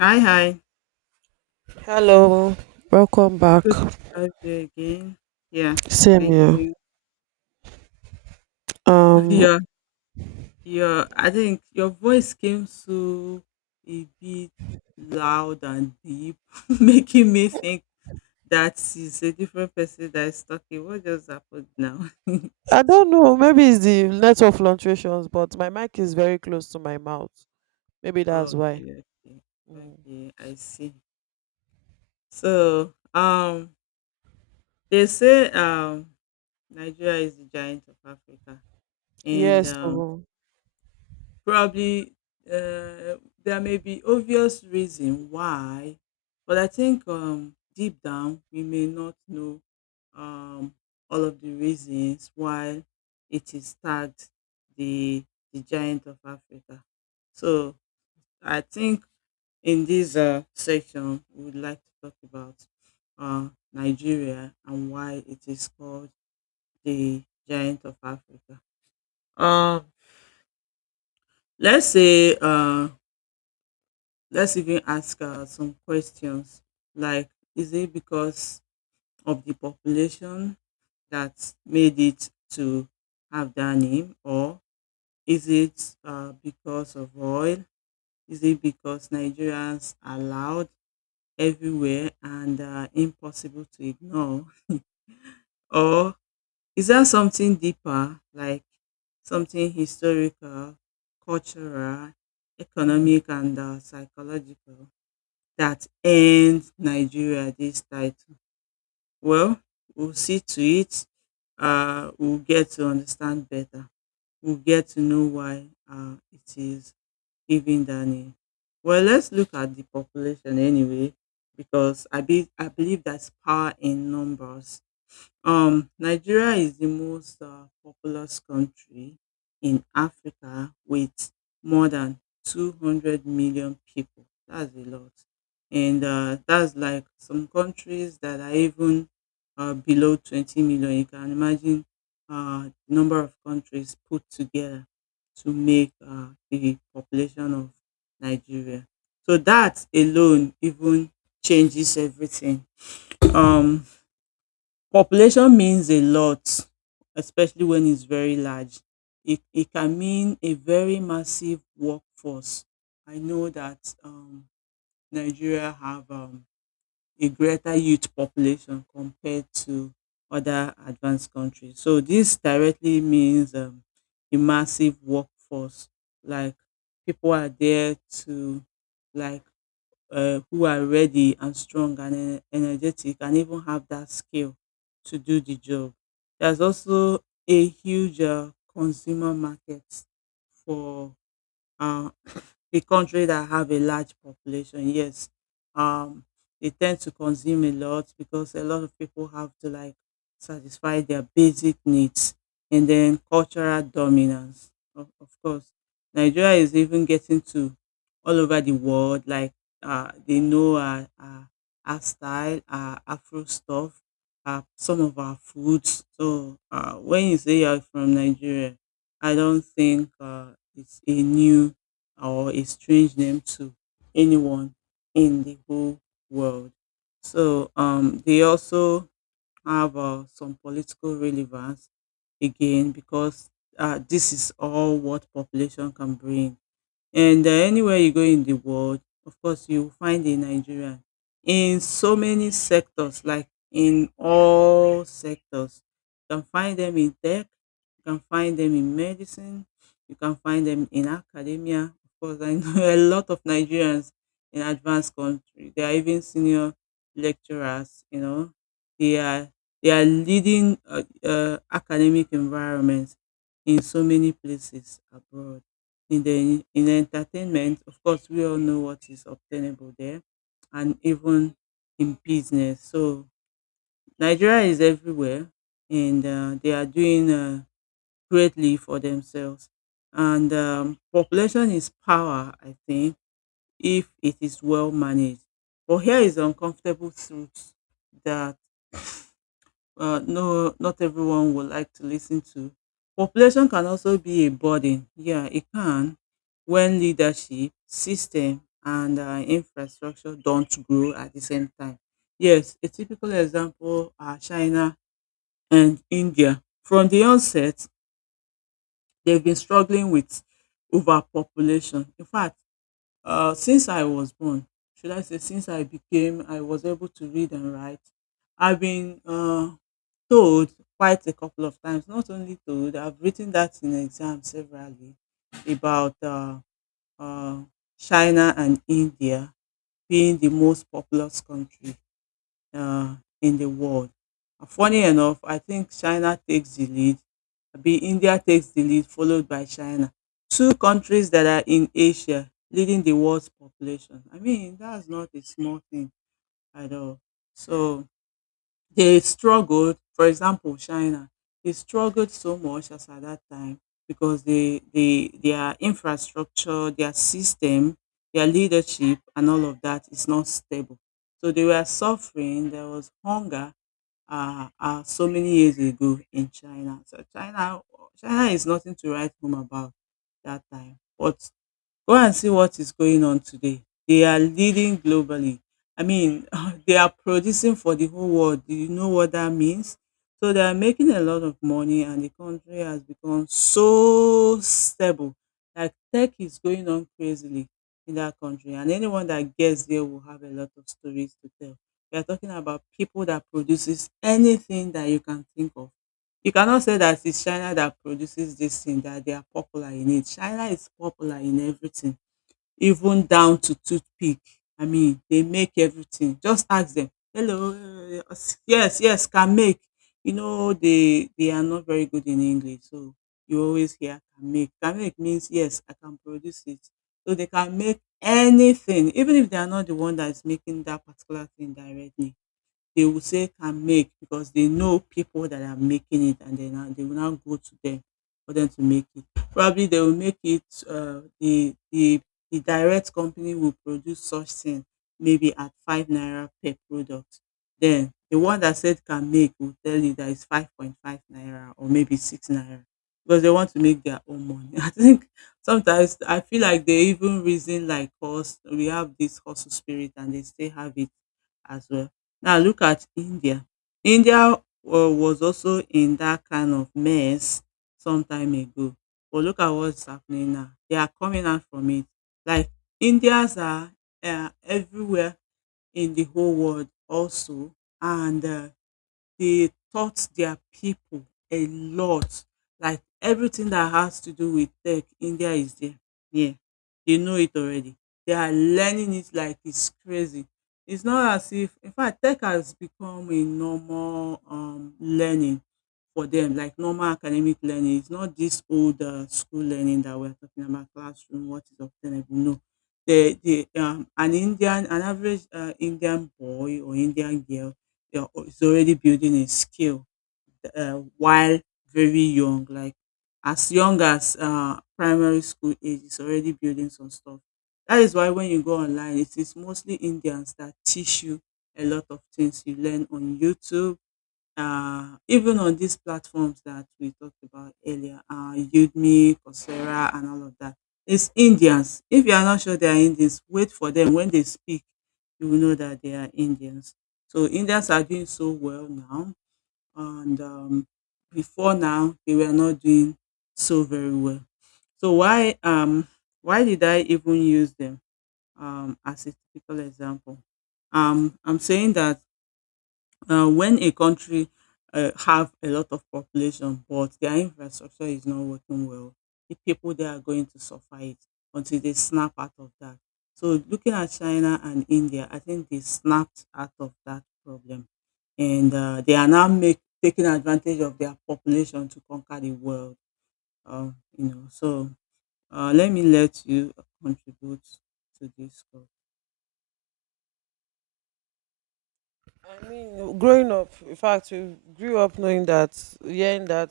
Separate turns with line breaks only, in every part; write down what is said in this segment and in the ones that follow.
Hi, hi.
Hello, welcome back.
Good to have you again. Yeah,
Same
thank
here.
you.
Um,
Yeah, yeah. I think your voice came so a bit loud and deep, making me think that is a different person that is talking. What just happened now?
I don't know. Maybe it's the network fluctuations, but my mic is very close to my mouth. Maybe that's why.
Okay, okay,
Mm.
okay. I see. So, they say Nigeria is the giant of Africa, and
Yes. So,
probably, there may be obvious reason why, but I think deep down we may not know um, all of the reasons why it is tagged the the giant of Africa. So I think in this section we would like to talk about Nigeria and why it is called the giant of Africa. Um, let's say uh, Let's even ask some questions, like is it because of the population that made it to have that name, or is it because of oil? Is it because Nigerians are loud everywhere and impossible to ignore? Or is there something deeper, like something historical, cultural, economic, and psychological, that end Nigeria this title? Well, we'll see to it. We'll get to understand better. We'll get to know why it is given that name. Well, let's look at the population anyway, because I believe that's power in numbers. Nigeria is the most populous country in Africa with more than 200 million people. That's a lot. And that's like some countries that are even below 20 million. You can imagine the number of countries put together to make the population of Nigeria. So that alone even changes everything. Um, Population means a lot, especially when it's very large. It can mean a very massive workforce. I know that um, Nigeria have a greater youth population compared to other advanced countries. So this directly means a massive workforce. Like people are there to, like, who are ready and strong and energetic and even have that skill to do the job. There's also a huge consumer market for uh, a country that have a large population, yes, um, they tend to consume a lot because a lot of people have to, like, satisfy their basic needs, and then cultural dominance. Of course, Nigeria is even getting to all over the world. Like, they know our style, our Afro stuff, some of our foods. So when you say you're from Nigeria, I don't think it's a new or a strange name to anyone in the whole world. So they also have some political relevance again because this is all what population can bring, and anywhere you go in the world, of course, you find a Nigerian in so many sectors, like in all sectors. You can find them in tech, you can find them in medicine, you can find them in academia. Of course, I know a lot of Nigerians in advanced country. They are even senior lecturers. They are they are leading academic environments in so many places abroad, in entertainment, of course, we all know what is obtainable there, and even in business. So Nigeria is everywhere, and they are doing greatly for themselves. And population is power, I think, if it is well managed. But here is uncomfortable truth that no, not everyone would like to listen to. Population can also be a burden. Yeah, it can, when leadership, system, and infrastructure don't grow at the same time. Yes, a typical example are China and India. From the onset, they've been struggling with overpopulation. In fact, since I was born, should I say, I was able to read and write, I've been told quite a couple of times. Not only told, I've written that in exam severally about uh, China and India being the most populous country uh, in the world. Funny enough, I think China takes the lead, be India takes the lead, followed by China. Two countries that are in Asia leading the world's population. I mean, that's not a small thing at all. So, they struggled, for example, China, they struggled so much as at that time because their infrastructure, their system, their leadership, and all of that is not stable. So they were suffering. There was hunger so many years ago in China. So China is nothing to write home about that time. But go and see what is going on today. They are leading globally. I mean, they are producing for the whole world. Do you know what that means? So they are making a lot of money, and the country has become so stable. Like tech is going on crazily in that country, and anyone that gets there will have a lot of stories to tell. We are talking about people that produces anything that you can think of. You cannot say that it's China that produces this thing that they are popular in it. China is popular in everything, even down to toothpick. I mean, they make everything. Just ask them, hello, yes, yes, can make. You know, they are not very good in English, so you always hear can make. Can make means yes, I can produce it. So they can make anything. Even if they are not the one that is making that particular thing directly, they will say can make because they know people that are making it, and they will now go to them for them to make it. Probably they will make it, the direct company will produce such thing maybe at five naira per product. Then the one that said can make will tell you that it's 5.5 naira, or maybe six naira, because they want to make their own money. I think sometimes I feel like they even reason like us. We have this hustle spirit, and they still have it as well. Now look at India. India was also in that kind of mess some time ago, but look at what's happening now. They are coming out from it. Like Indians are everywhere in the whole world also, and they taught their people a lot. Like everything that has to do with tech, India is there. Yeah, they know it already. They are learning it like it's crazy. It's not as if, in fact, tech has become a normal learning for them, like normal academic learning. It's not this old school learning that we're talking about, classroom, what is obtainable. No, the an Indian, an average Indian boy or Indian girl, is already building a skill while very young, like as young as primary school age, is already building some stuff. That is why when you go online, it is mostly Indians that teach you a lot of things. You learn on YouTube, even on these platforms that we talked about earlier, Udemy, Coursera, and all of that. It's Indians. If you are not sure they are Indians, wait for them. When they speak, you will know that they are Indians. So Indians are doing so well now, and before now they were not doing so very well. So why did I even use them as a typical example? I'm saying that now, when a country have a lot of population, but their infrastructure is not working well, the people there are going to suffer it until they snap out of that. So, looking at China and India, I think they snapped out of that problem, and they are now taking advantage of their population to conquer the world. So let me let you contribute to this.
I mean, growing up, in fact, we grew up knowing that, hearing that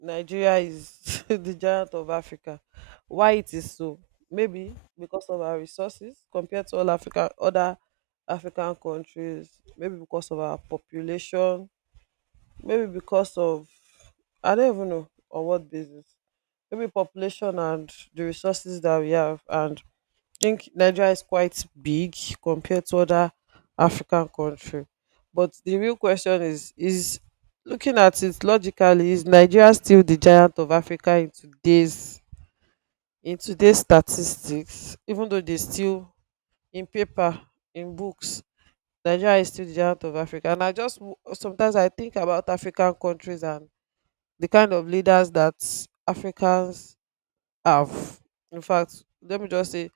Nigeria is the giant of Africa. Why it is so? Maybe because of our resources compared to all Africa, other African countries. Maybe because of our population, maybe because of, I don't even know on what basis. Maybe population and the resources that we have, and I think Nigeria is quite big compared to other African country. But the real question is: looking at it logically, is Nigeria still the giant of Africa in today's statistics? Even though they still in paper, in books, Nigeria is still the giant of Africa. And I just sometimes I think about African countries and the kind of leaders that Africans have. In fact, let me just say,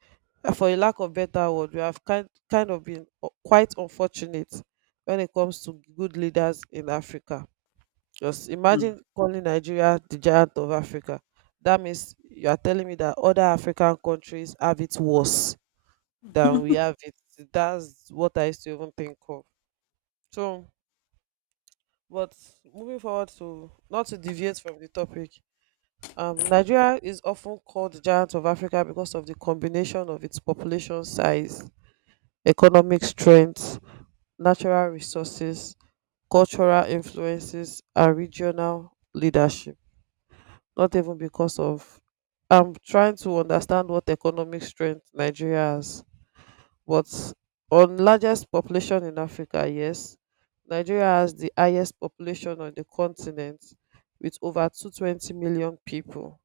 for a lack of better word, we have kind of been quite unfortunate when it comes to good leaders in Africa. Just
Hmm.
imagine calling Nigeria the giant of Africa. That means you are telling me that other African countries have it worse than we have it. That's what I used to even think of. So, but moving forward to not to deviate from the topic. Nigeria is often called the giant of Africa because of the combination of its population size, economic strength, natural resources, cultural influences, and regional leadership. Not even because of. I'm trying to understand what economic strength Nigeria has, but on largest population in Africa, yes, Nigeria has the highest population on the continent with over 220 million people,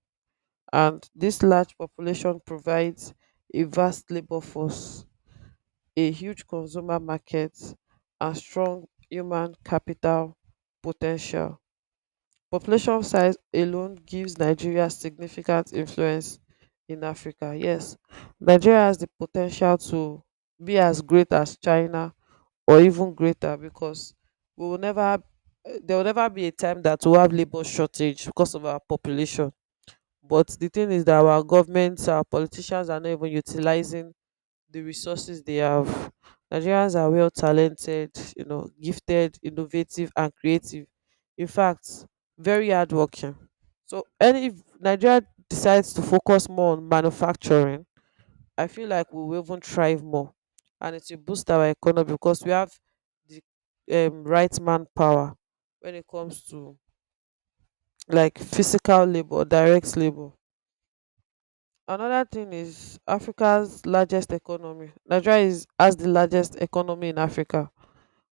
and this large population provides a vast labor force, a huge consumer market, and strong human capital potential. Population size alone gives Nigeria significant influence in Africa. Yes, Nigeria has the potential to be as great as China or even greater, because we will never there will never be a time that we'll have labor shortage because of our population. But the thing is that our governments, our politicians are not even utilizing the resources they have. Nigerians are well talented, gifted, innovative, and creative. In fact, very hardworking. So, any if Nigeria decides to focus more on manufacturing, I feel like we will even thrive more, and it will boost our economy because we have the, right manpower when it comes to like physical labor, direct labor. Another thing is Africa's largest economy. Nigeria is has the largest economy in Africa.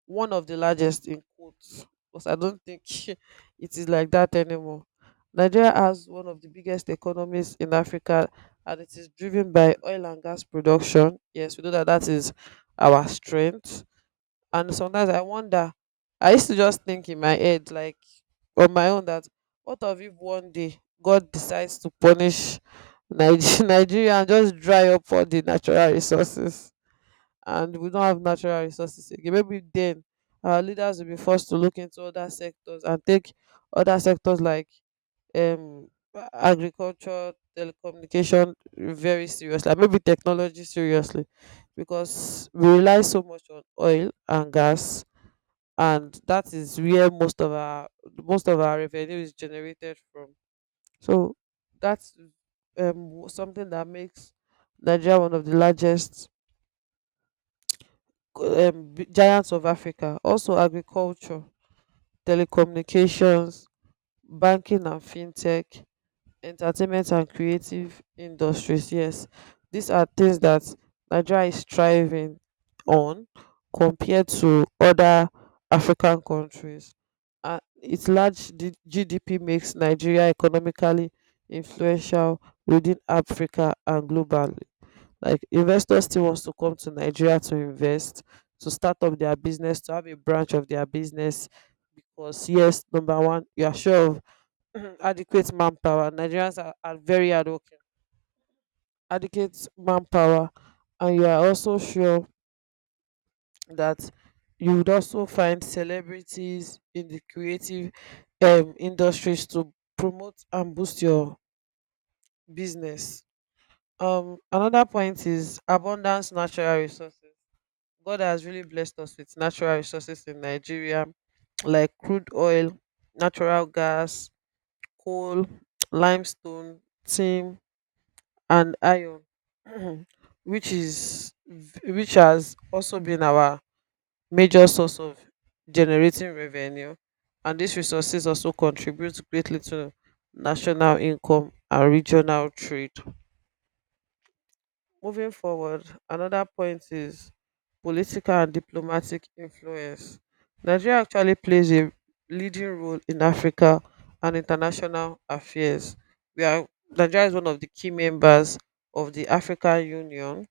One of the largest, in quotes. Because I don't think it is like that anymore. Nigeria has one of the biggest economies in Africa, and it is driven by oil and gas production. Yes, we know that that is our strength, and sometimes I used to just think in my head, like on my own, that what of if one day God decides to punish Nigeria and just dry up all the natural resources, and we don't have natural resources again? Maybe then our leaders will be forced to look into other sectors and take other sectors like, um agriculture, telecommunication very seriously, and maybe technology seriously, because we rely so much on oil and gas, and that is where most of our revenue is generated from. So that's, something that makes Nigeria one of the largest, giants of Africa. Also, agriculture, telecommunications, banking, and fintech, entertainment and creative industries. Yes, these are things that Nigeria is thriving on compared to other African countries. Its large GDP makes Nigeria economically influential within Africa and globally. Like investors still wants to come to Nigeria to invest, to start up their business, to have a branch of their business, because yes, number one, you are sure of, mhm, adequate manpower. Nigerians are, very hardworking. Adequate manpower, and you are also sure that you would also find celebrities in the creative, industries to promote and boost your business. Another point is abundance natural resources. God has really blessed us with natural resources in Nigeria, like crude oil, natural gas, coal, limestone, tin and iron which is which has also been our major source of generating revenue, and these resources also contribute greatly to national income and regional trade. Moving forward, another point is political and diplomatic influence. Nigeria actually plays a leading role in Africa and international affairs. We are Nigeria is one of the key members of the African Union,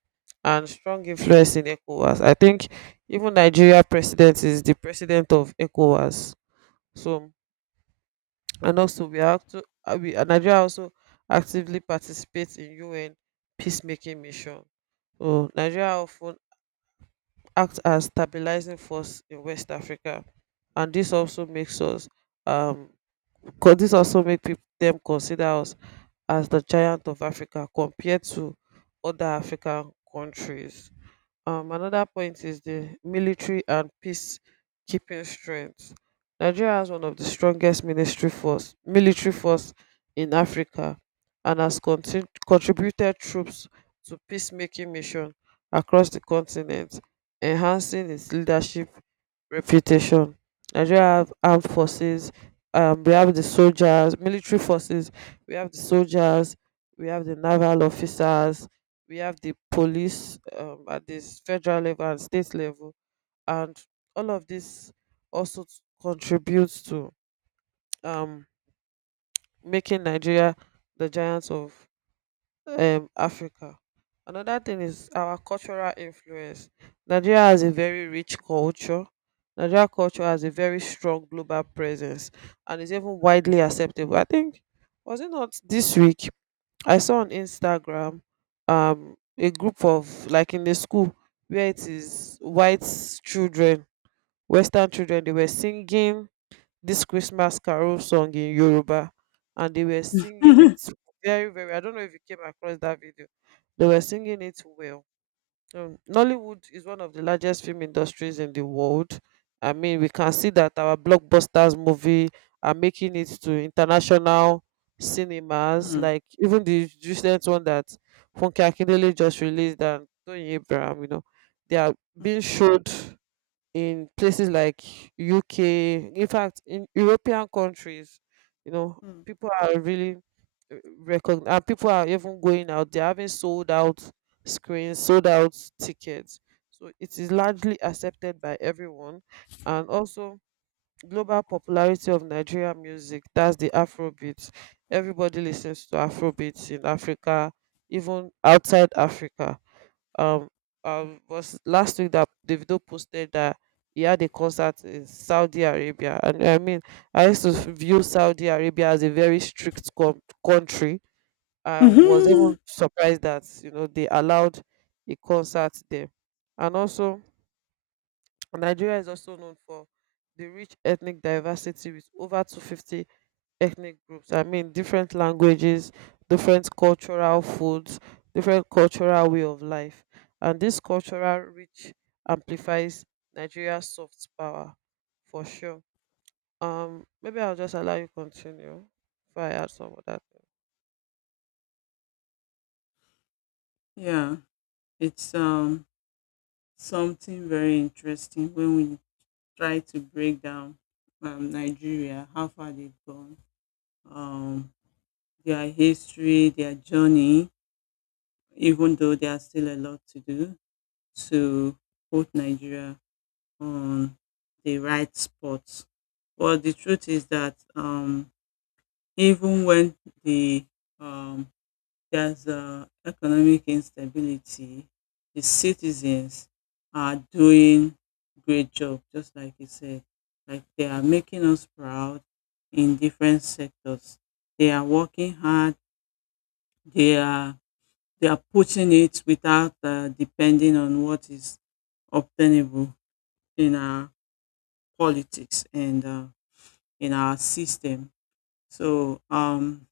and strong influence in ECOWAS. I think even Nigeria president is the president of ECOWAS. So, and also we are acto- we nigeria also actively participates in UN peacemaking mission. So Nigeria often acts as stabilizing force in West Africa, and this also um make people them consider us as the giant of Africa compared to other African countries. Another point is the military and peacekeeping strength. Nigeria has one of the strongest military force in Africa, and has contributed troops to peacemaking mission across the continent, enhancing its leadership reputation. Nigeria have armed forces. We have the soldiers, military forces. We have the soldiers. We have the naval officers. We have the police, at this federal level and state level. And all of this also contributes to, um, making Nigeria the giants of, Africa. Another thing is our cultural influence. Nigeria has a very rich culture. Nigeria culture has a very strong global presence and is even widely acceptable. I think, was it not this week I saw on Instagram, a group of like in the school where it is white children, Western children, they were singing this Christmas carol song in Yoruba, and they were singing it
Hmm.
very, very, I don't know if you came across that video. They were singing it well. Nollywood is one of the largest film industries in the world. I mean, we can see that our blockbusters movie are making it to international cinemas.
Hmm.
Like even the recent one that Funke Akindele just released and Tony Abraham, they are being showed in places like UK, in fact, in European countries.
Hmm.
People are really recognized, and people are even going out. They're having sold out screens, sold out tickets. So it is
Hmm.
largely accepted by everyone, and also global popularity of Nigeria music. That's the Afrobeat. Everybody listens to Afrobeats in Africa, even outside Africa. Um um was last week that Davido posted that he had a concert in Saudi Arabia, and I mean I used to view Saudi Arabia as a very strict country. I was
Hmm.
even surprised that, they allowed a concert there. And also Nigeria is also known for the rich ethnic diversity with over 250 ethnic groups. I mean, different languages, different cultural foods, different cultural way of life. And this cultural rich amplifies Nigeria's soft power for sure. Maybe I'll just allow you continue before I add some of that.
Yeah. It's something very interesting when we try to break down Nigeria, how far they've gone, um, their history, their journey, even though there's still a lot to do to put Nigeria on the right spot. But the truth is that even when the um, there's economic instability. The citizens are doing great job, just like you said. Like they are making us proud in different sectors. They are working hard. They are they are putting it without depending on what is obtainable in our politics and in our system. So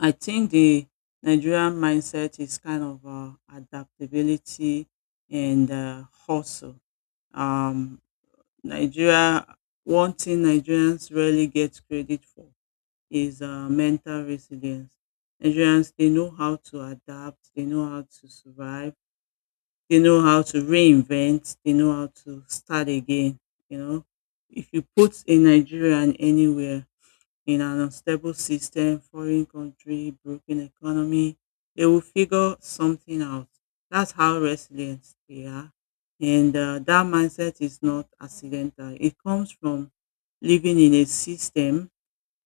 I think the Nigerian mindset is kind of adaptability and hustle. Um, Nigeria, one thing Nigerians rarely get credit for is mental resilience. Nigerians, they know how to adapt, they know how to survive, they know how to reinvent, they know how to start again. You know, if you put a Nigerian anywhere, in an unstable system, foreign country, broken economy, they will figure something out. That's how resilient they are. And that mindset is not accidental. It comes from living in a system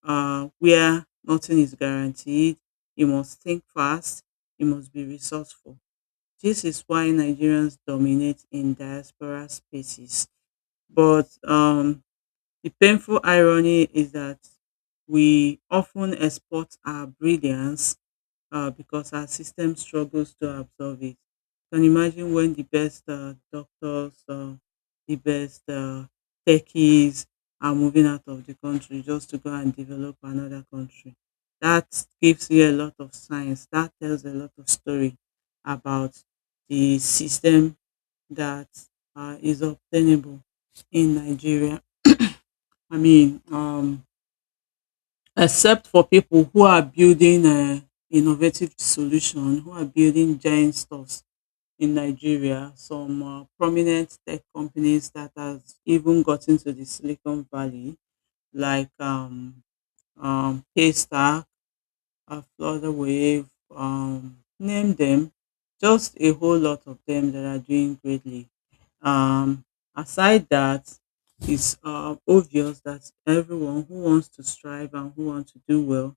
where nothing is guaranteed. You must think fast. You must be resourceful. This is why Nigerians dominate in diaspora spaces, but the painful irony is that we often export our brilliance because our system struggles to absorb it. Can you imagine when the best doctors, the best techies are moving out of the country just to go and develop another country? That gives you a lot of science. That tells a lot of story about the system that is obtainable in Nigeria. I mean, except for people who are building innovative solution, who are building giant stores in Nigeria, some prominent tech companies that has even gotten to the Silicon Valley, like Paystack, Flutterwave, name them, just a whole lot of them that are doing greatly. Um, aside that, it's obvious that everyone who wants to strive and who wants to do well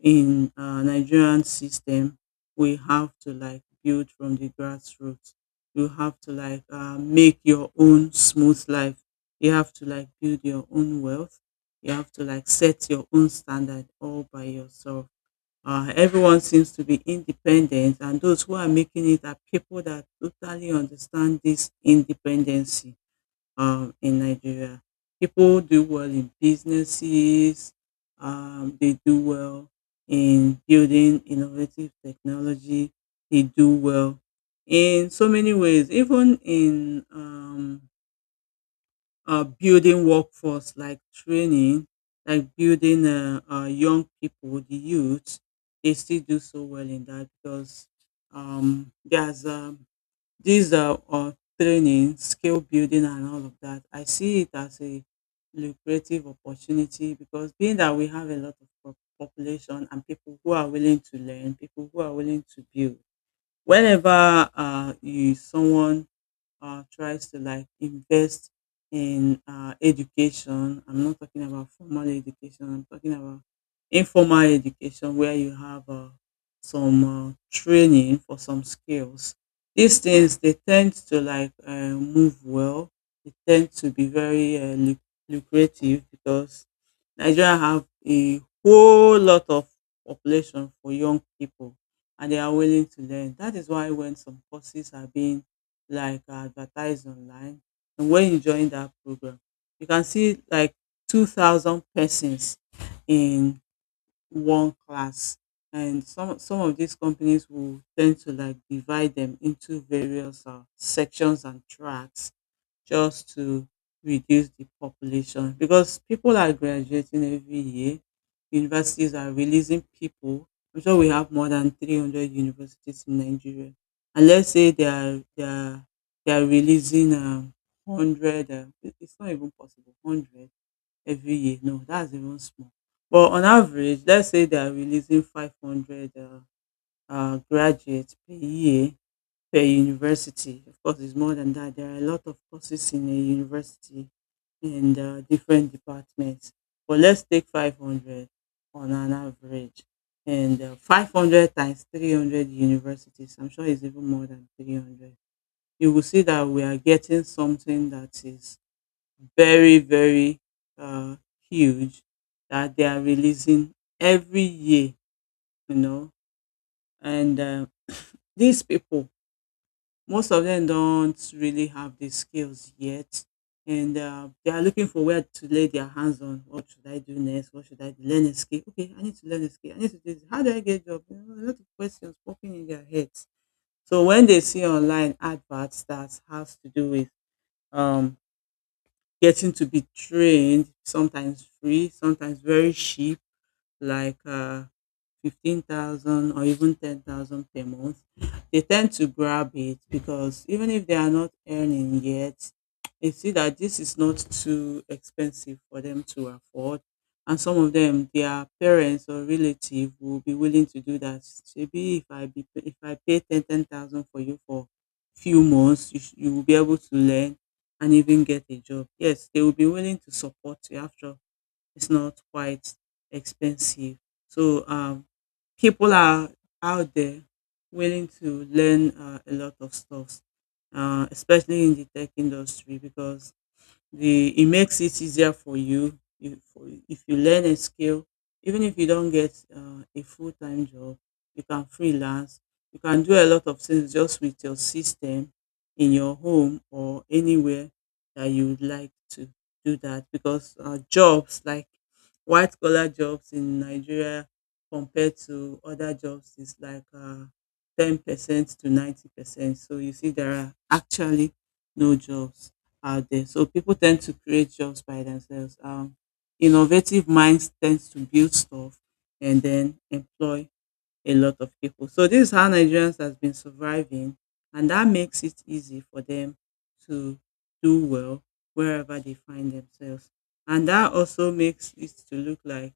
in Nigerian system, we have to like build from the grassroots. You have to like make your own smooth life. You have to like build your own wealth. You have to like set your own standard all by yourself. Everyone seems to be independent, and those who are making it are people that totally understand this independency in Nigeria. People do well in businesses. They do well in building innovative technology. They do well in so many ways, even in building workforce like training, like building young people, the youth. They still do so well in that because there's these training, skill building, and all of that. I see it as a lucrative opportunity because being that we have a lot of population and people who are willing to learn, people who are willing to build. Whenever you someone tries to like invest in education. I'm not talking about formal education. I'm talking about informal education where you have some training for some skills. These things they tend to like move well. They tend to be very lucrative because Nigeria have a whole lot of population for young people and they are willing to learn. That is why when some courses are being like advertised online. And when you join that program, you can see like 2,000 persons in one class. And some of these companies will tend to like divide them into various sections and tracks just to reduce the population because people are graduating every year. Universities are releasing people. I'm sure we have more than 300 universities in Nigeria. And let's say they are releasing 100. It's not even possible 100 every year. No, that's even small. But on average, let's say they are releasing 500 graduates per year per university. Of course, it's more than that. There are a lot of courses in a university and different departments. But let's take 500 on an average. And 500 times 300 universities, I'm sure it's even more than 300. You will see that we are getting something that is very, very uh, huge that they are releasing every year, you know. And these people. Most of them don't really have the skills yet, and they are looking for where to lay their hands on. What should I do next? What should I do? Learn a skill? Okay, I need to learn a skill. I need to do this. How do I get a job? You know, a lot of questions popping in their heads. So when they see online adverts that has to do with um, getting to be trained, sometimes free, sometimes very cheap like 15,000 or even 10,000 per month, they tend to grab it because even if they are not earning yet, they see that this is not too expensive for them to afford. And some of them, their parents or relative will be willing to do that. Maybe if I pay ten thousand for you for few months, you will be able to learn and even get a job. Yes, they will be willing to support you after. It's not quite expensive. So people are out there willing to learn a lot of stuff, especially in the tech industry because the it makes it easier for you if you learn a skill, even if you don't get a full-time job. You can freelance. You can do a lot of things just with your system in your home or anywhere that you would like to do that because jobs like white collar jobs in Nigeria compared to other jobs is like 10% to 90%. So you see there are actually no jobs out there. So people tend to create jobs by themselves. Innovative minds tend to build stuff and then employ a lot of people. So this is how Nigerians has been surviving, and that makes it easy for them to do well wherever they find themselves. And that also makes it to look like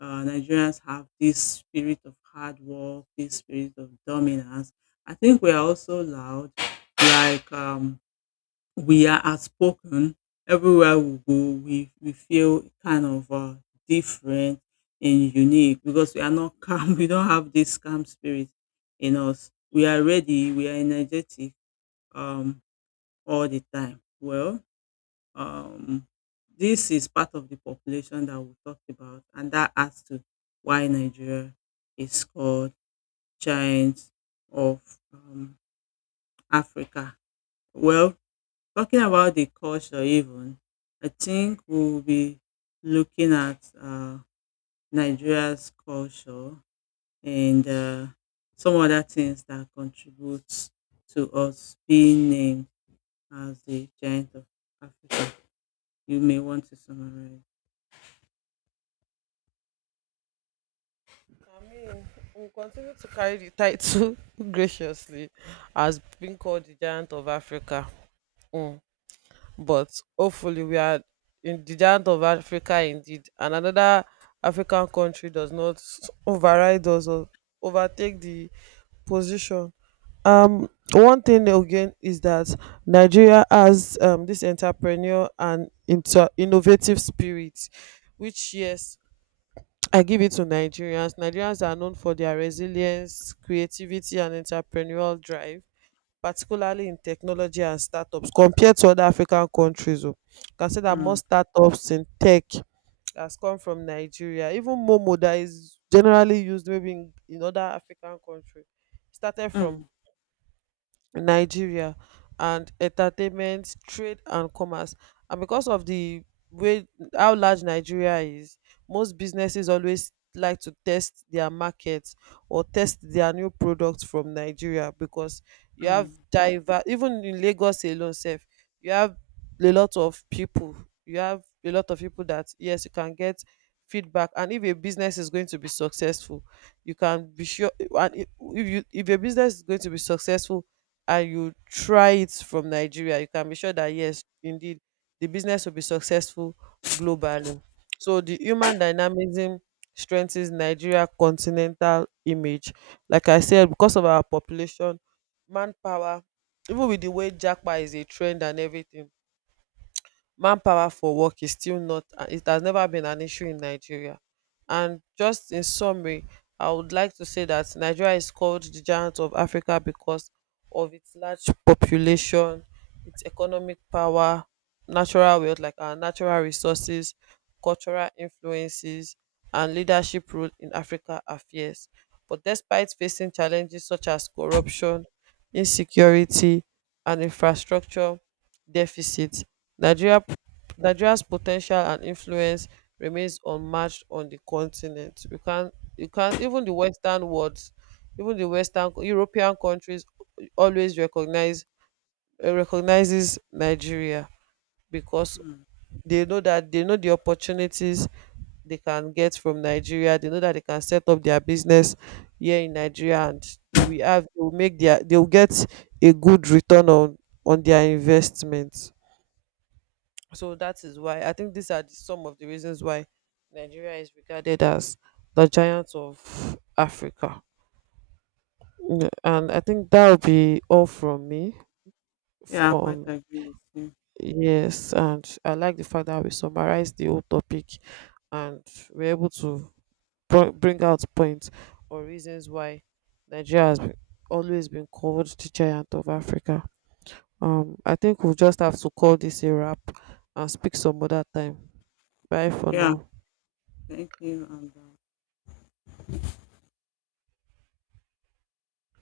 Nigerians have this spirit of hard work, this spirit of dominance. I think we are also loud, like we are outspoken. Everywhere we go, we feel kind of different and unique because we are not calm. We don't have this calm spirit in us. We are ready. We are energetic um, all the time. Well, um, this is part of the population that we talked about, and that adds to why Nigeria is called giant of um, Africa. Well, talking about the culture even, I think we'll be looking at Nigeria's culture and some other things that contribute to us being named as the giant of Africa. You may want to summarize.
I mean, we'll continue to carry the title graciously as being called the giant of Africa. Mm. But hopefully, we are in the giant of Africa indeed, and another African country does not override us or overtake the position. One thing again is that Nigeria has, this entrepreneur and innovative spirit, which yes, I give it to Nigerians. Nigerians are known for their resilience, creativity, and entrepreneurial drive, particularly in technology and startups, compared to other African countries. O can say that
Mm,
most startups in tech has come from Nigeria. Even momo that is generally used maybe in other African country started from
mm,
Nigeria, and entertainment, trade and commerce. And because of the way how large Nigeria is, most businesses always like to test their markets or test their new products from Nigeria, because you have
mm,
diver, even in Lagos alone sef, you have a lot of people you have a lot of people that yes, you can get feedback. And if a business is going to be successful, you can be sure. And if your business is going to be successful and you try it from Nigeria, you can be sure that yes, indeed, the business will be successful globally. So the human dynamism strengthens Nigeria continental image. Like I said, because of our population, manpower, even with the way Jackpot is a trend and everything, manpower for work is still not, it has never been an issue in Nigeria. And just in summary, I would like to say that Nigeria is called the giant of Africa because of its large population, its economic power, natural wealth like our natural resources, cultural influences, and leadership role in Africa affairs. But despite facing challenges such as corruption, insecurity, and infrastructure deficits, nigeria Nigeria's potential and influence remains unmatched on the continent. You can't, even the Western world, even the Western European countries always recognizes Nigeria, because
mm.
they know the opportunities they can get from Nigeria. They know that they can set up their business here in Nigeria, and they will have they will make their they will get a good return on their investment. So that is why I think these are some of the reasons why Nigeria is regarded as the giant of Africa. Mm. And I think that will be all from me. F-
Yeah, I quite
on
agree with you.
Yes. And I like the fact that we summarized the whole topic, and we're able to bring out points or reasons why Nigeria always been called the giant of Africa. I think we'll just have to call this a wrap and speak some other time. Bye for
Yeah,
now.
thank you. And,